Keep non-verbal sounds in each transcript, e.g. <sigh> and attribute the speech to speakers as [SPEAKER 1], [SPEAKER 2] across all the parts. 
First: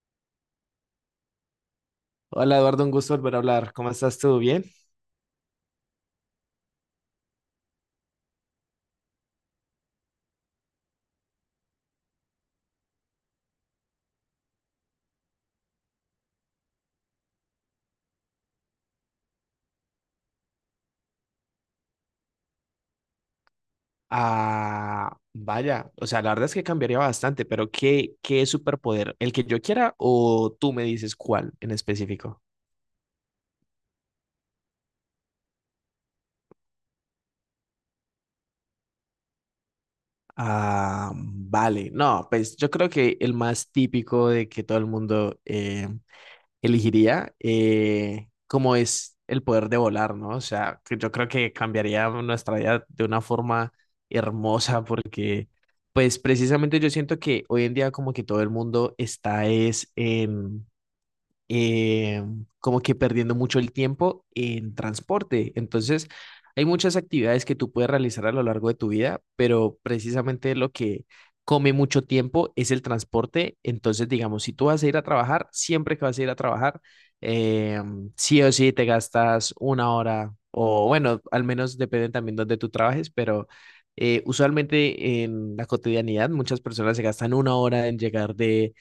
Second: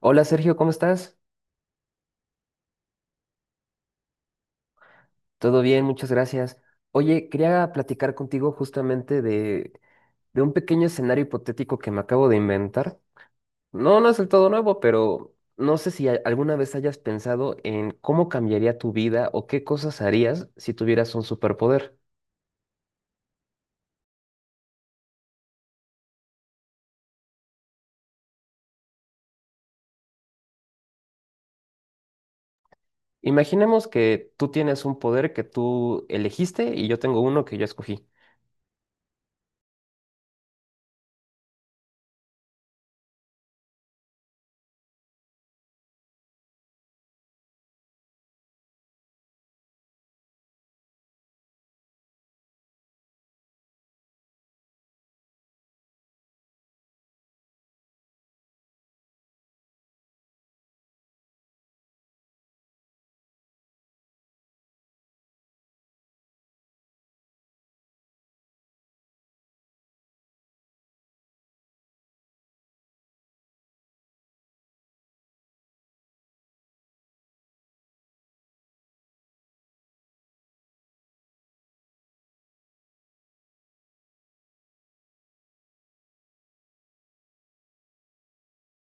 [SPEAKER 1] Hola Sergio, ¿cómo estás?
[SPEAKER 2] Hola Eduardo, un gusto volver a hablar. ¿Cómo estás? ¿Todo bien?
[SPEAKER 1] Todo bien, muchas gracias. Oye, quería platicar contigo justamente de un pequeño escenario hipotético que me acabo de inventar. No es del todo nuevo, pero no sé si alguna vez hayas pensado en cómo cambiaría tu vida o qué cosas harías si tuvieras un superpoder.
[SPEAKER 2] Ah, vaya, o sea, la verdad es que cambiaría bastante, pero ¿qué superpoder? ¿El que yo quiera o tú me dices cuál en específico?
[SPEAKER 1] Imaginemos que tú tienes un poder que tú elegiste y yo tengo uno que yo escogí.
[SPEAKER 2] Ah, vale. No, pues yo creo que el más típico de que todo el mundo elegiría, como es el poder de volar, ¿no? O sea, que yo creo que cambiaría nuestra vida de una forma hermosa porque, pues precisamente yo siento que hoy en día como que todo el mundo está es en eh, como que perdiendo mucho el tiempo en transporte. Entonces, hay muchas actividades que tú puedes realizar a lo largo de tu vida, pero precisamente lo que come mucho tiempo es el transporte. Entonces, digamos, si tú vas a ir a trabajar, siempre que vas a ir a trabajar, eh, sí o sí te gastas una hora o bueno, al menos depende también donde tú trabajes, pero usualmente en la cotidianidad muchas personas se gastan una hora en llegar de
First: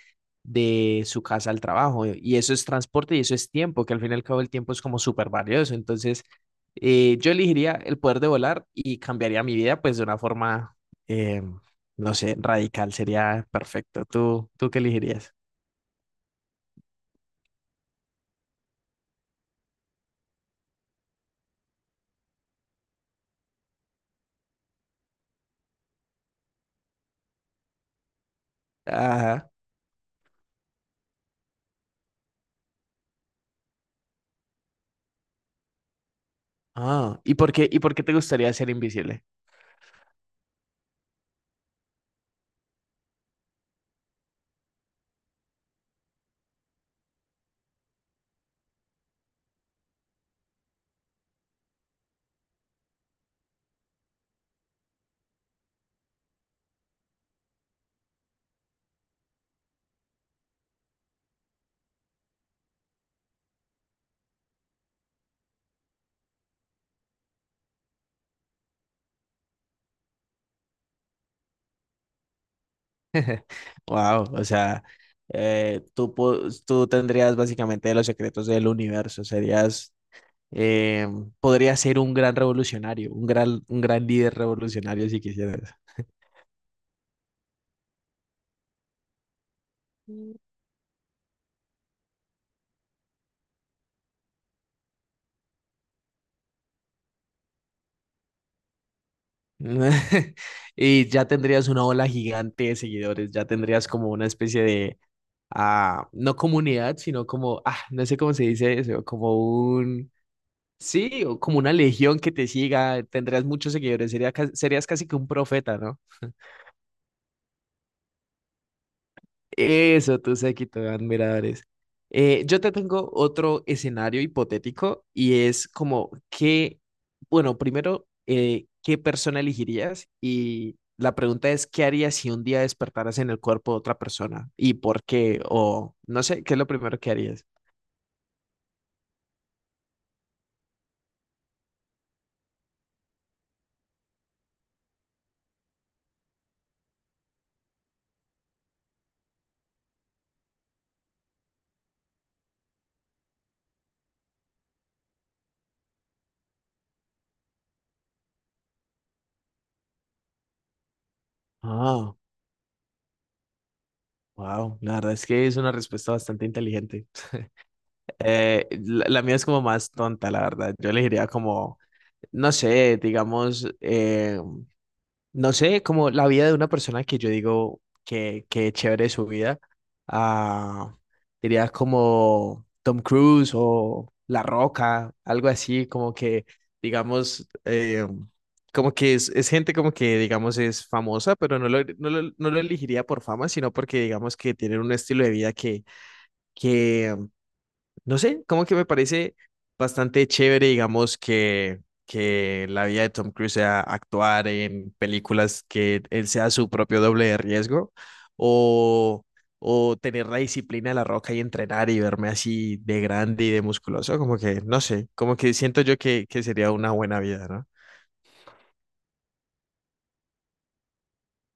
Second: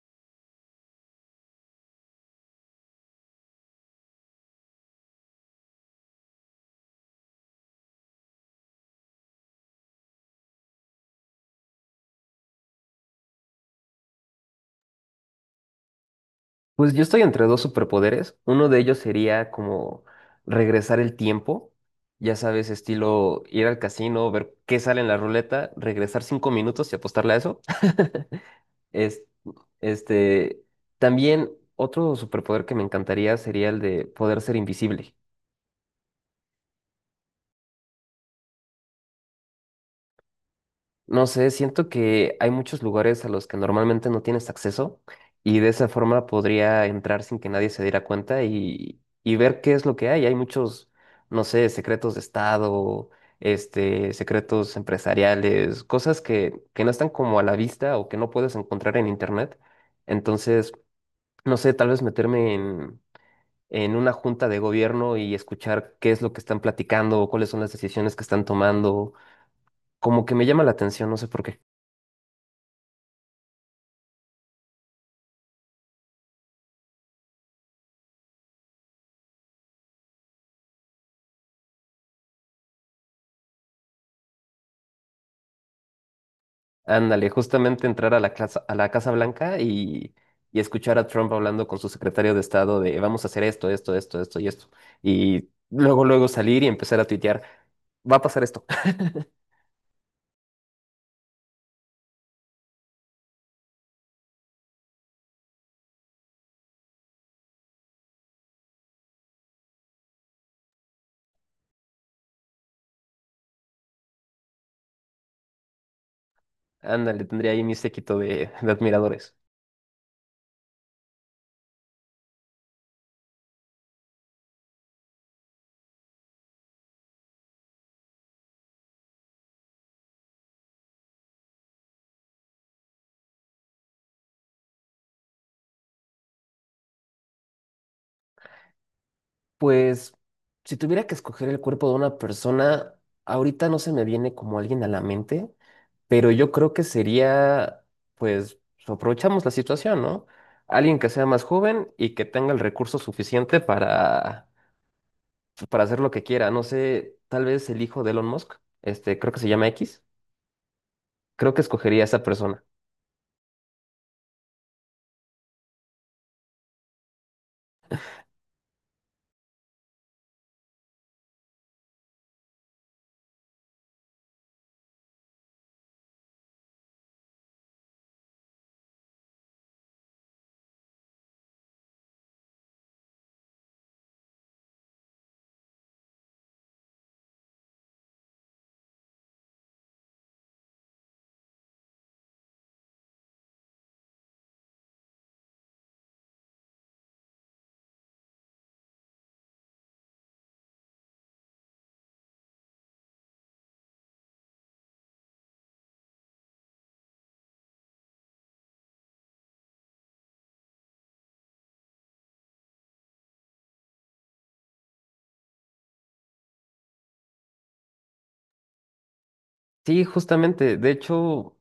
[SPEAKER 2] de su casa al trabajo. Y eso es transporte y eso es tiempo, que al fin y al cabo el tiempo es como súper valioso. Entonces, yo elegiría el poder de volar y cambiaría mi vida pues de una forma, eh, no sé, radical. Sería perfecto. ¿Tú qué elegirías?
[SPEAKER 1] Pues yo estoy entre dos superpoderes. Uno de ellos sería como regresar el tiempo. Ya sabes, estilo ir al casino, ver qué sale en la ruleta, regresar cinco minutos y apostarle a eso. <laughs> Es-
[SPEAKER 2] Ajá.
[SPEAKER 1] este, también otro superpoder que me encantaría sería el de poder ser invisible.
[SPEAKER 2] Ah, y por qué te gustaría ser invisible?
[SPEAKER 1] No sé, siento que hay muchos lugares a los que normalmente no tienes acceso y de esa forma podría entrar sin que nadie se diera cuenta y ver qué es lo que hay. Hay muchos, no sé, secretos de estado, secretos empresariales, cosas que no están como a la vista o que no puedes encontrar en internet. Entonces, no sé, tal vez meterme en una junta de gobierno y escuchar qué es lo que están platicando, cuáles son las decisiones que están tomando, como que me llama la atención, no sé por qué.
[SPEAKER 2] Wow, o sea, eh, tú, po- tú tendrías básicamente los secretos del universo, serías. Eh, podría ser un gran revolucionario, un gran líder revolucionario si quisieras.
[SPEAKER 1] Ándale, justamente entrar a la Casa Blanca y escuchar a Trump hablando con su secretario de Estado de vamos a hacer esto, esto, esto, esto y esto. Y luego salir y empezar a tuitear, va a pasar esto. <laughs>
[SPEAKER 2] <laughs> Y ya tendrías una ola gigante de seguidores, ya tendrías como una especie de, ah, no comunidad, sino como, ah, no sé cómo se dice eso, como un, sí, o como una legión que te siga, tendrías muchos seguidores, sería, serías casi que un profeta, ¿no?
[SPEAKER 1] Ándale, tendría ahí mi séquito de admiradores.
[SPEAKER 2] Eso, tus séquito, de admiradores. Yo te tengo otro escenario hipotético y es como que, bueno, primero, ¿qué persona elegirías? Y la pregunta es, ¿qué harías si un día despertaras en el cuerpo de otra persona? ¿Y por qué? O no sé, ¿qué es lo primero que harías?
[SPEAKER 1] Pues, si tuviera que escoger el cuerpo de una persona, ahorita no se me viene como alguien a la mente, pero yo creo que sería, pues, aprovechamos la situación, ¿no? Alguien que sea más joven y que tenga el recurso suficiente para hacer lo que quiera. No sé, tal vez el hijo de Elon Musk, este, creo que se llama X, creo que escogería a
[SPEAKER 2] Ah,
[SPEAKER 1] esa persona.
[SPEAKER 2] wow, la verdad es que es una respuesta bastante inteligente. <laughs> La mía es como más tonta, la verdad. Yo elegiría como, no sé, digamos, no sé, como la vida de una persona que yo digo que chévere su vida, ah, diría como Tom Cruise o La Roca, algo así, como que, digamos, como que es gente como que, digamos, es famosa, pero no lo, no lo, no lo elegiría por fama, sino porque, digamos, que tienen un estilo de vida que no sé, como que me parece bastante chévere, digamos, que la vida de Tom Cruise sea actuar en películas que él sea su propio doble de riesgo o, o tener la disciplina de la roca y entrenar y verme así de grande y de musculoso, como que, no sé, como que siento yo que sería una buena vida, ¿no?
[SPEAKER 1] Sí, justamente, de hecho,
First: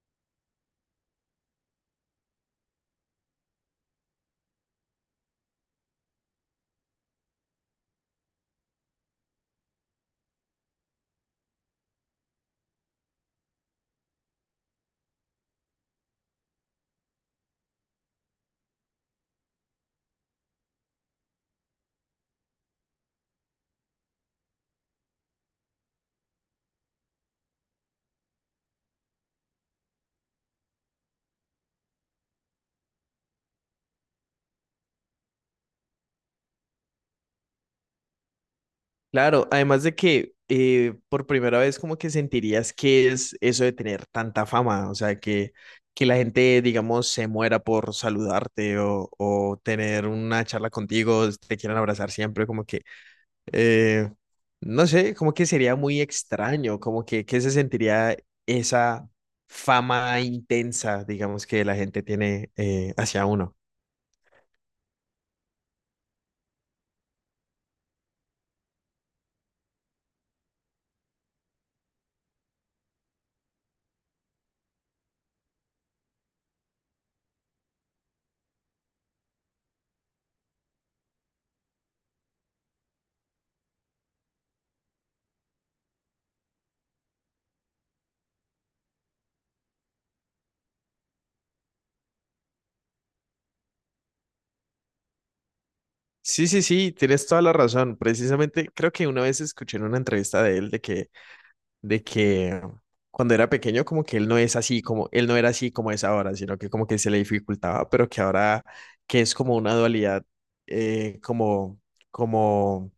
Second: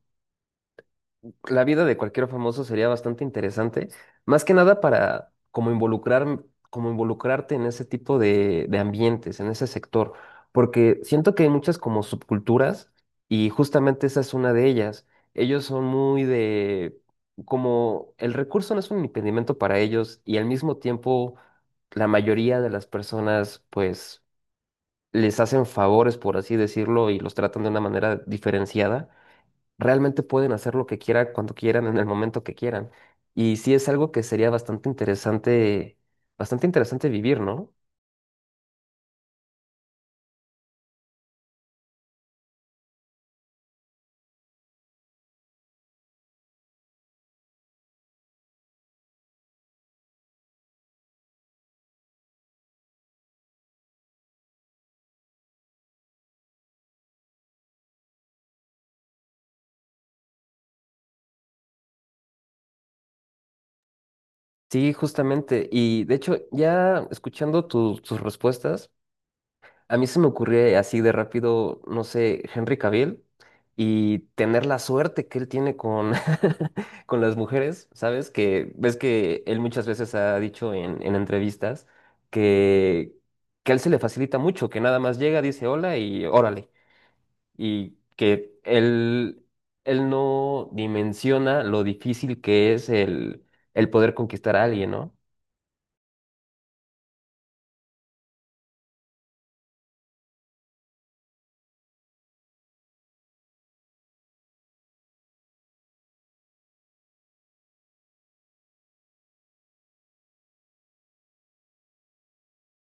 [SPEAKER 1] la vida de cualquier famoso sería bastante interesante, más que nada para como involucrar, como involucrarte en ese tipo de ambientes, en ese sector, porque siento que hay muchas como subculturas y justamente esa es una de ellas. Ellos son muy de, como el recurso no es un impedimento para ellos y al mismo tiempo la mayoría de las personas pues les hacen favores, por así decirlo, y los tratan de una manera diferenciada realmente pueden hacer lo que quieran, cuando quieran, en el momento que quieran. Y sí es algo que sería bastante interesante vivir, ¿no?
[SPEAKER 2] Claro, además de que por primera vez como que sentirías que es eso de tener tanta fama, o sea, que la gente, digamos, se muera por saludarte o tener una charla contigo, te quieran abrazar siempre, como que, eh, no sé, como que sería muy extraño, como que se sentiría esa fama intensa, digamos, que la gente tiene hacia uno.
[SPEAKER 1] Sí, justamente. Y de hecho, ya escuchando tus respuestas, a mí se me ocurrió así de rápido, no sé, Henry Cavill y tener la suerte que él tiene con, <laughs> con las mujeres, ¿sabes? Que ves que él muchas veces ha dicho en entrevistas que, que a él se le facilita mucho, que nada más llega, dice hola y órale. Y que él no dimensiona lo difícil que es el poder conquistar a alguien, ¿no?
[SPEAKER 2] Sí, sí, sí, tienes toda la razón. Precisamente creo que una vez escuché en una entrevista de él de que cuando era pequeño como que él no es así, como él no era así como es ahora, sino que como que se le dificultaba, pero que ahora que es como una dualidad como, como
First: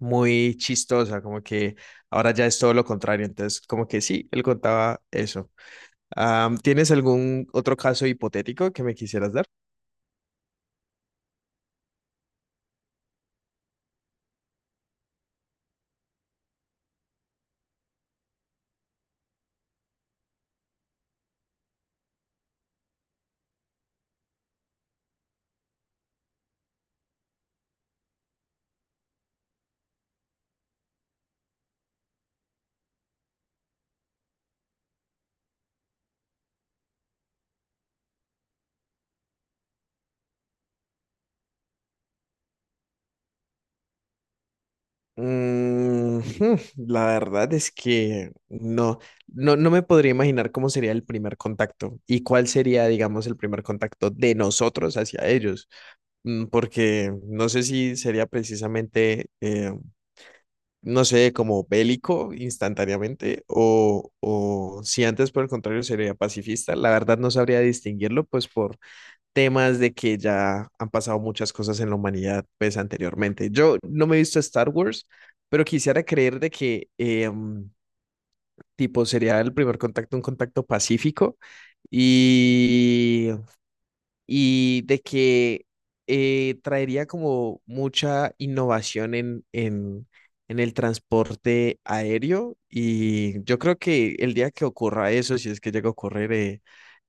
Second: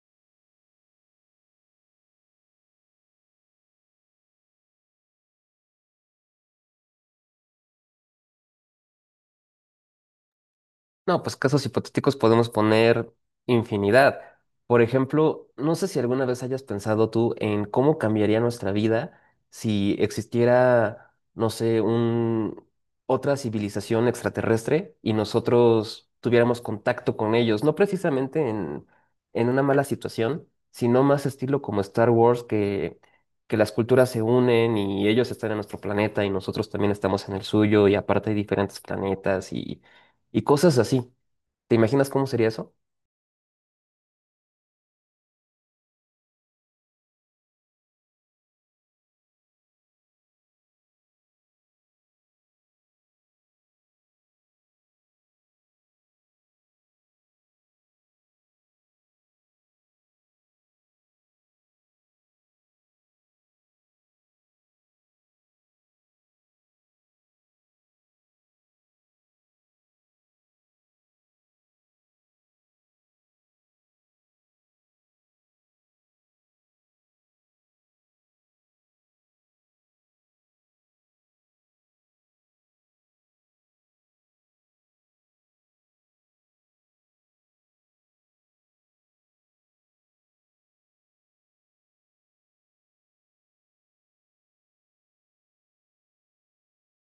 [SPEAKER 2] muy chistosa, como que ahora ya es todo lo contrario, entonces como que sí, él contaba eso. Am, ¿tienes algún otro caso hipotético que me quisieras dar?
[SPEAKER 1] No, pues casos hipotéticos podemos poner infinidad. Por ejemplo, no sé si alguna vez hayas pensado tú en cómo cambiaría nuestra vida si existiera, no sé, un otra civilización extraterrestre y nosotros tuviéramos contacto con ellos, no precisamente en una mala situación, sino más estilo como Star Wars, que las culturas se unen y ellos están en nuestro planeta y nosotros también estamos en el suyo y aparte hay diferentes planetas y cosas así. ¿Te imaginas cómo sería eso?
[SPEAKER 2] Mm, <laughs> la verdad es que no, no, no me podría imaginar cómo sería el primer contacto y cuál sería, digamos, el primer contacto de nosotros hacia ellos. Mm, porque no sé si sería precisamente, no sé, como bélico instantáneamente o si antes por el contrario sería pacifista. La verdad no sabría distinguirlo, pues por temas de que ya han pasado muchas cosas en la humanidad, pues anteriormente. Yo no me he visto Star Wars, pero quisiera creer de que, tipo, sería el primer contacto, un contacto pacífico y y de que traería como mucha innovación en el transporte aéreo y yo creo que el día que ocurra eso, si es que llega a ocurrir,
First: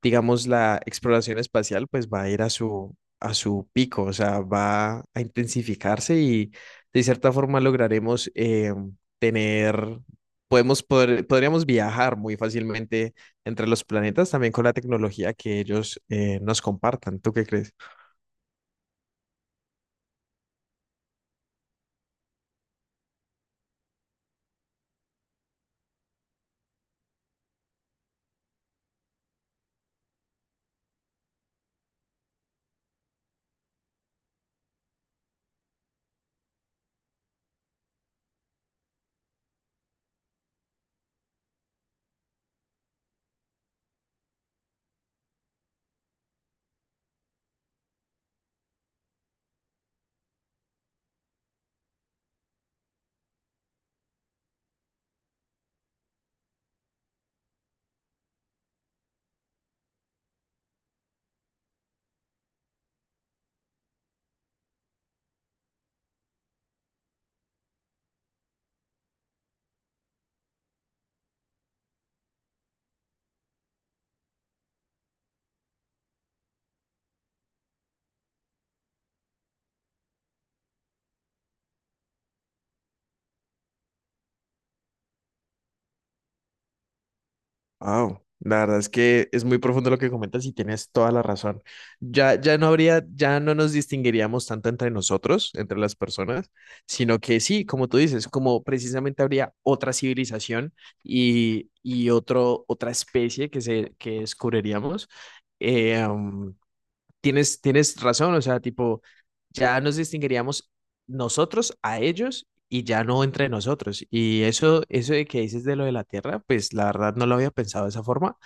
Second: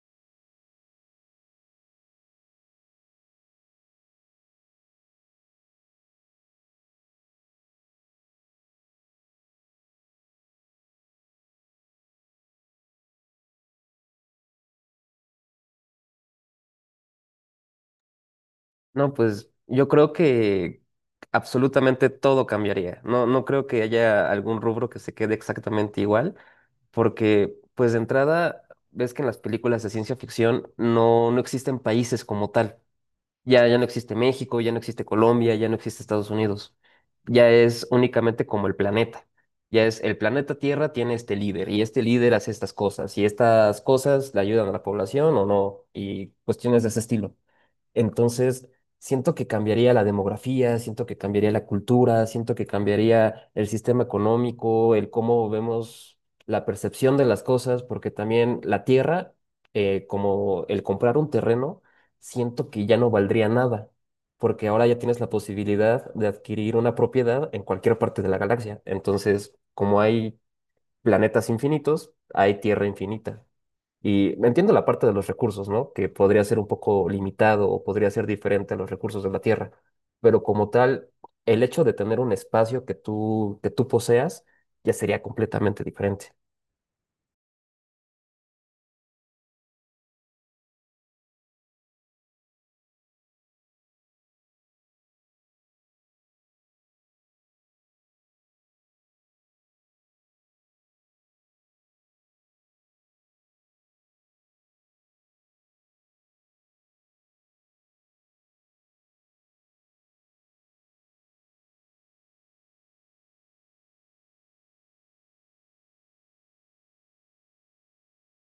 [SPEAKER 2] digamos, la exploración espacial, pues va a ir a su pico, o sea, va a intensificarse y de cierta forma lograremos tener, podríamos viajar muy fácilmente entre los planetas, también con la tecnología que ellos nos compartan. ¿Tú qué crees?
[SPEAKER 1] No, pues yo creo que absolutamente todo cambiaría. No creo que haya algún rubro que se quede exactamente igual, porque pues de entrada ves que en las películas de ciencia ficción no existen países como tal. Ya no existe México, ya no existe Colombia, ya no existe Estados Unidos. Ya es únicamente como el planeta. Ya es el planeta Tierra tiene este líder y este líder hace estas cosas y estas cosas le ayudan a la población o no y cuestiones de ese estilo. Entonces, siento que cambiaría la demografía, siento que cambiaría la cultura, siento que cambiaría el sistema económico, el cómo vemos la percepción de las cosas, porque también la tierra, como el comprar un terreno, siento que ya no valdría nada, porque ahora ya tienes la posibilidad de adquirir una propiedad en cualquier parte de la galaxia. Entonces, como hay planetas infinitos, hay tierra infinita. Y entiendo la parte de los recursos, ¿no? Que podría ser un poco limitado o podría ser diferente a los recursos de la Tierra, pero como tal, el hecho de tener un espacio que que tú poseas ya sería completamente diferente.
[SPEAKER 2] Wow, la verdad es que es muy profundo lo que comentas y tienes toda la razón. Ya, ya no habría, ya no nos distinguiríamos tanto entre nosotros, entre las personas, sino que sí, como tú dices, como precisamente habría otra civilización y otro, otra especie que, se, que descubriríamos. eh, um, tienes razón, o sea, tipo, ya nos distinguiríamos nosotros a ellos y ya no entre nosotros. Y eso de que dices de lo de la Tierra, pues la verdad no lo había pensado de esa forma,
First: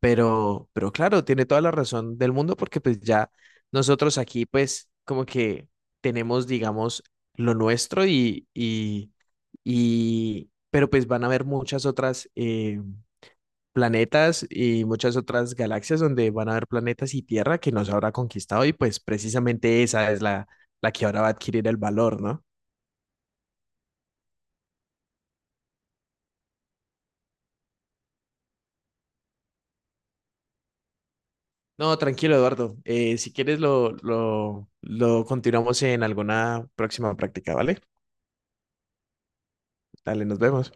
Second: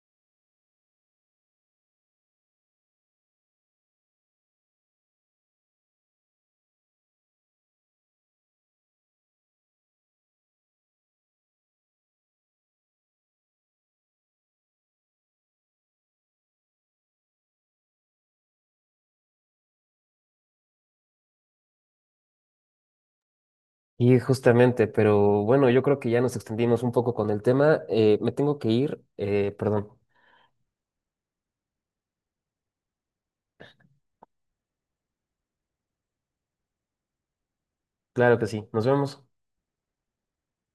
[SPEAKER 2] pero claro, tiene toda la razón del mundo porque pues ya nosotros aquí pues como que tenemos, digamos, lo nuestro y pero pues van a haber muchas otras planetas y muchas otras galaxias donde van a haber planetas y Tierra que nos habrá conquistado y pues precisamente esa es la, la que ahora va a adquirir el valor, ¿no?
[SPEAKER 1] Y justamente, pero bueno, yo creo que ya nos extendimos un poco con el tema. Me tengo que ir, perdón.
[SPEAKER 2] No, tranquilo, Eduardo. Si quieres lo continuamos en alguna próxima práctica, ¿vale?
[SPEAKER 1] Claro que sí, nos vemos.
[SPEAKER 2] Dale, nos vemos.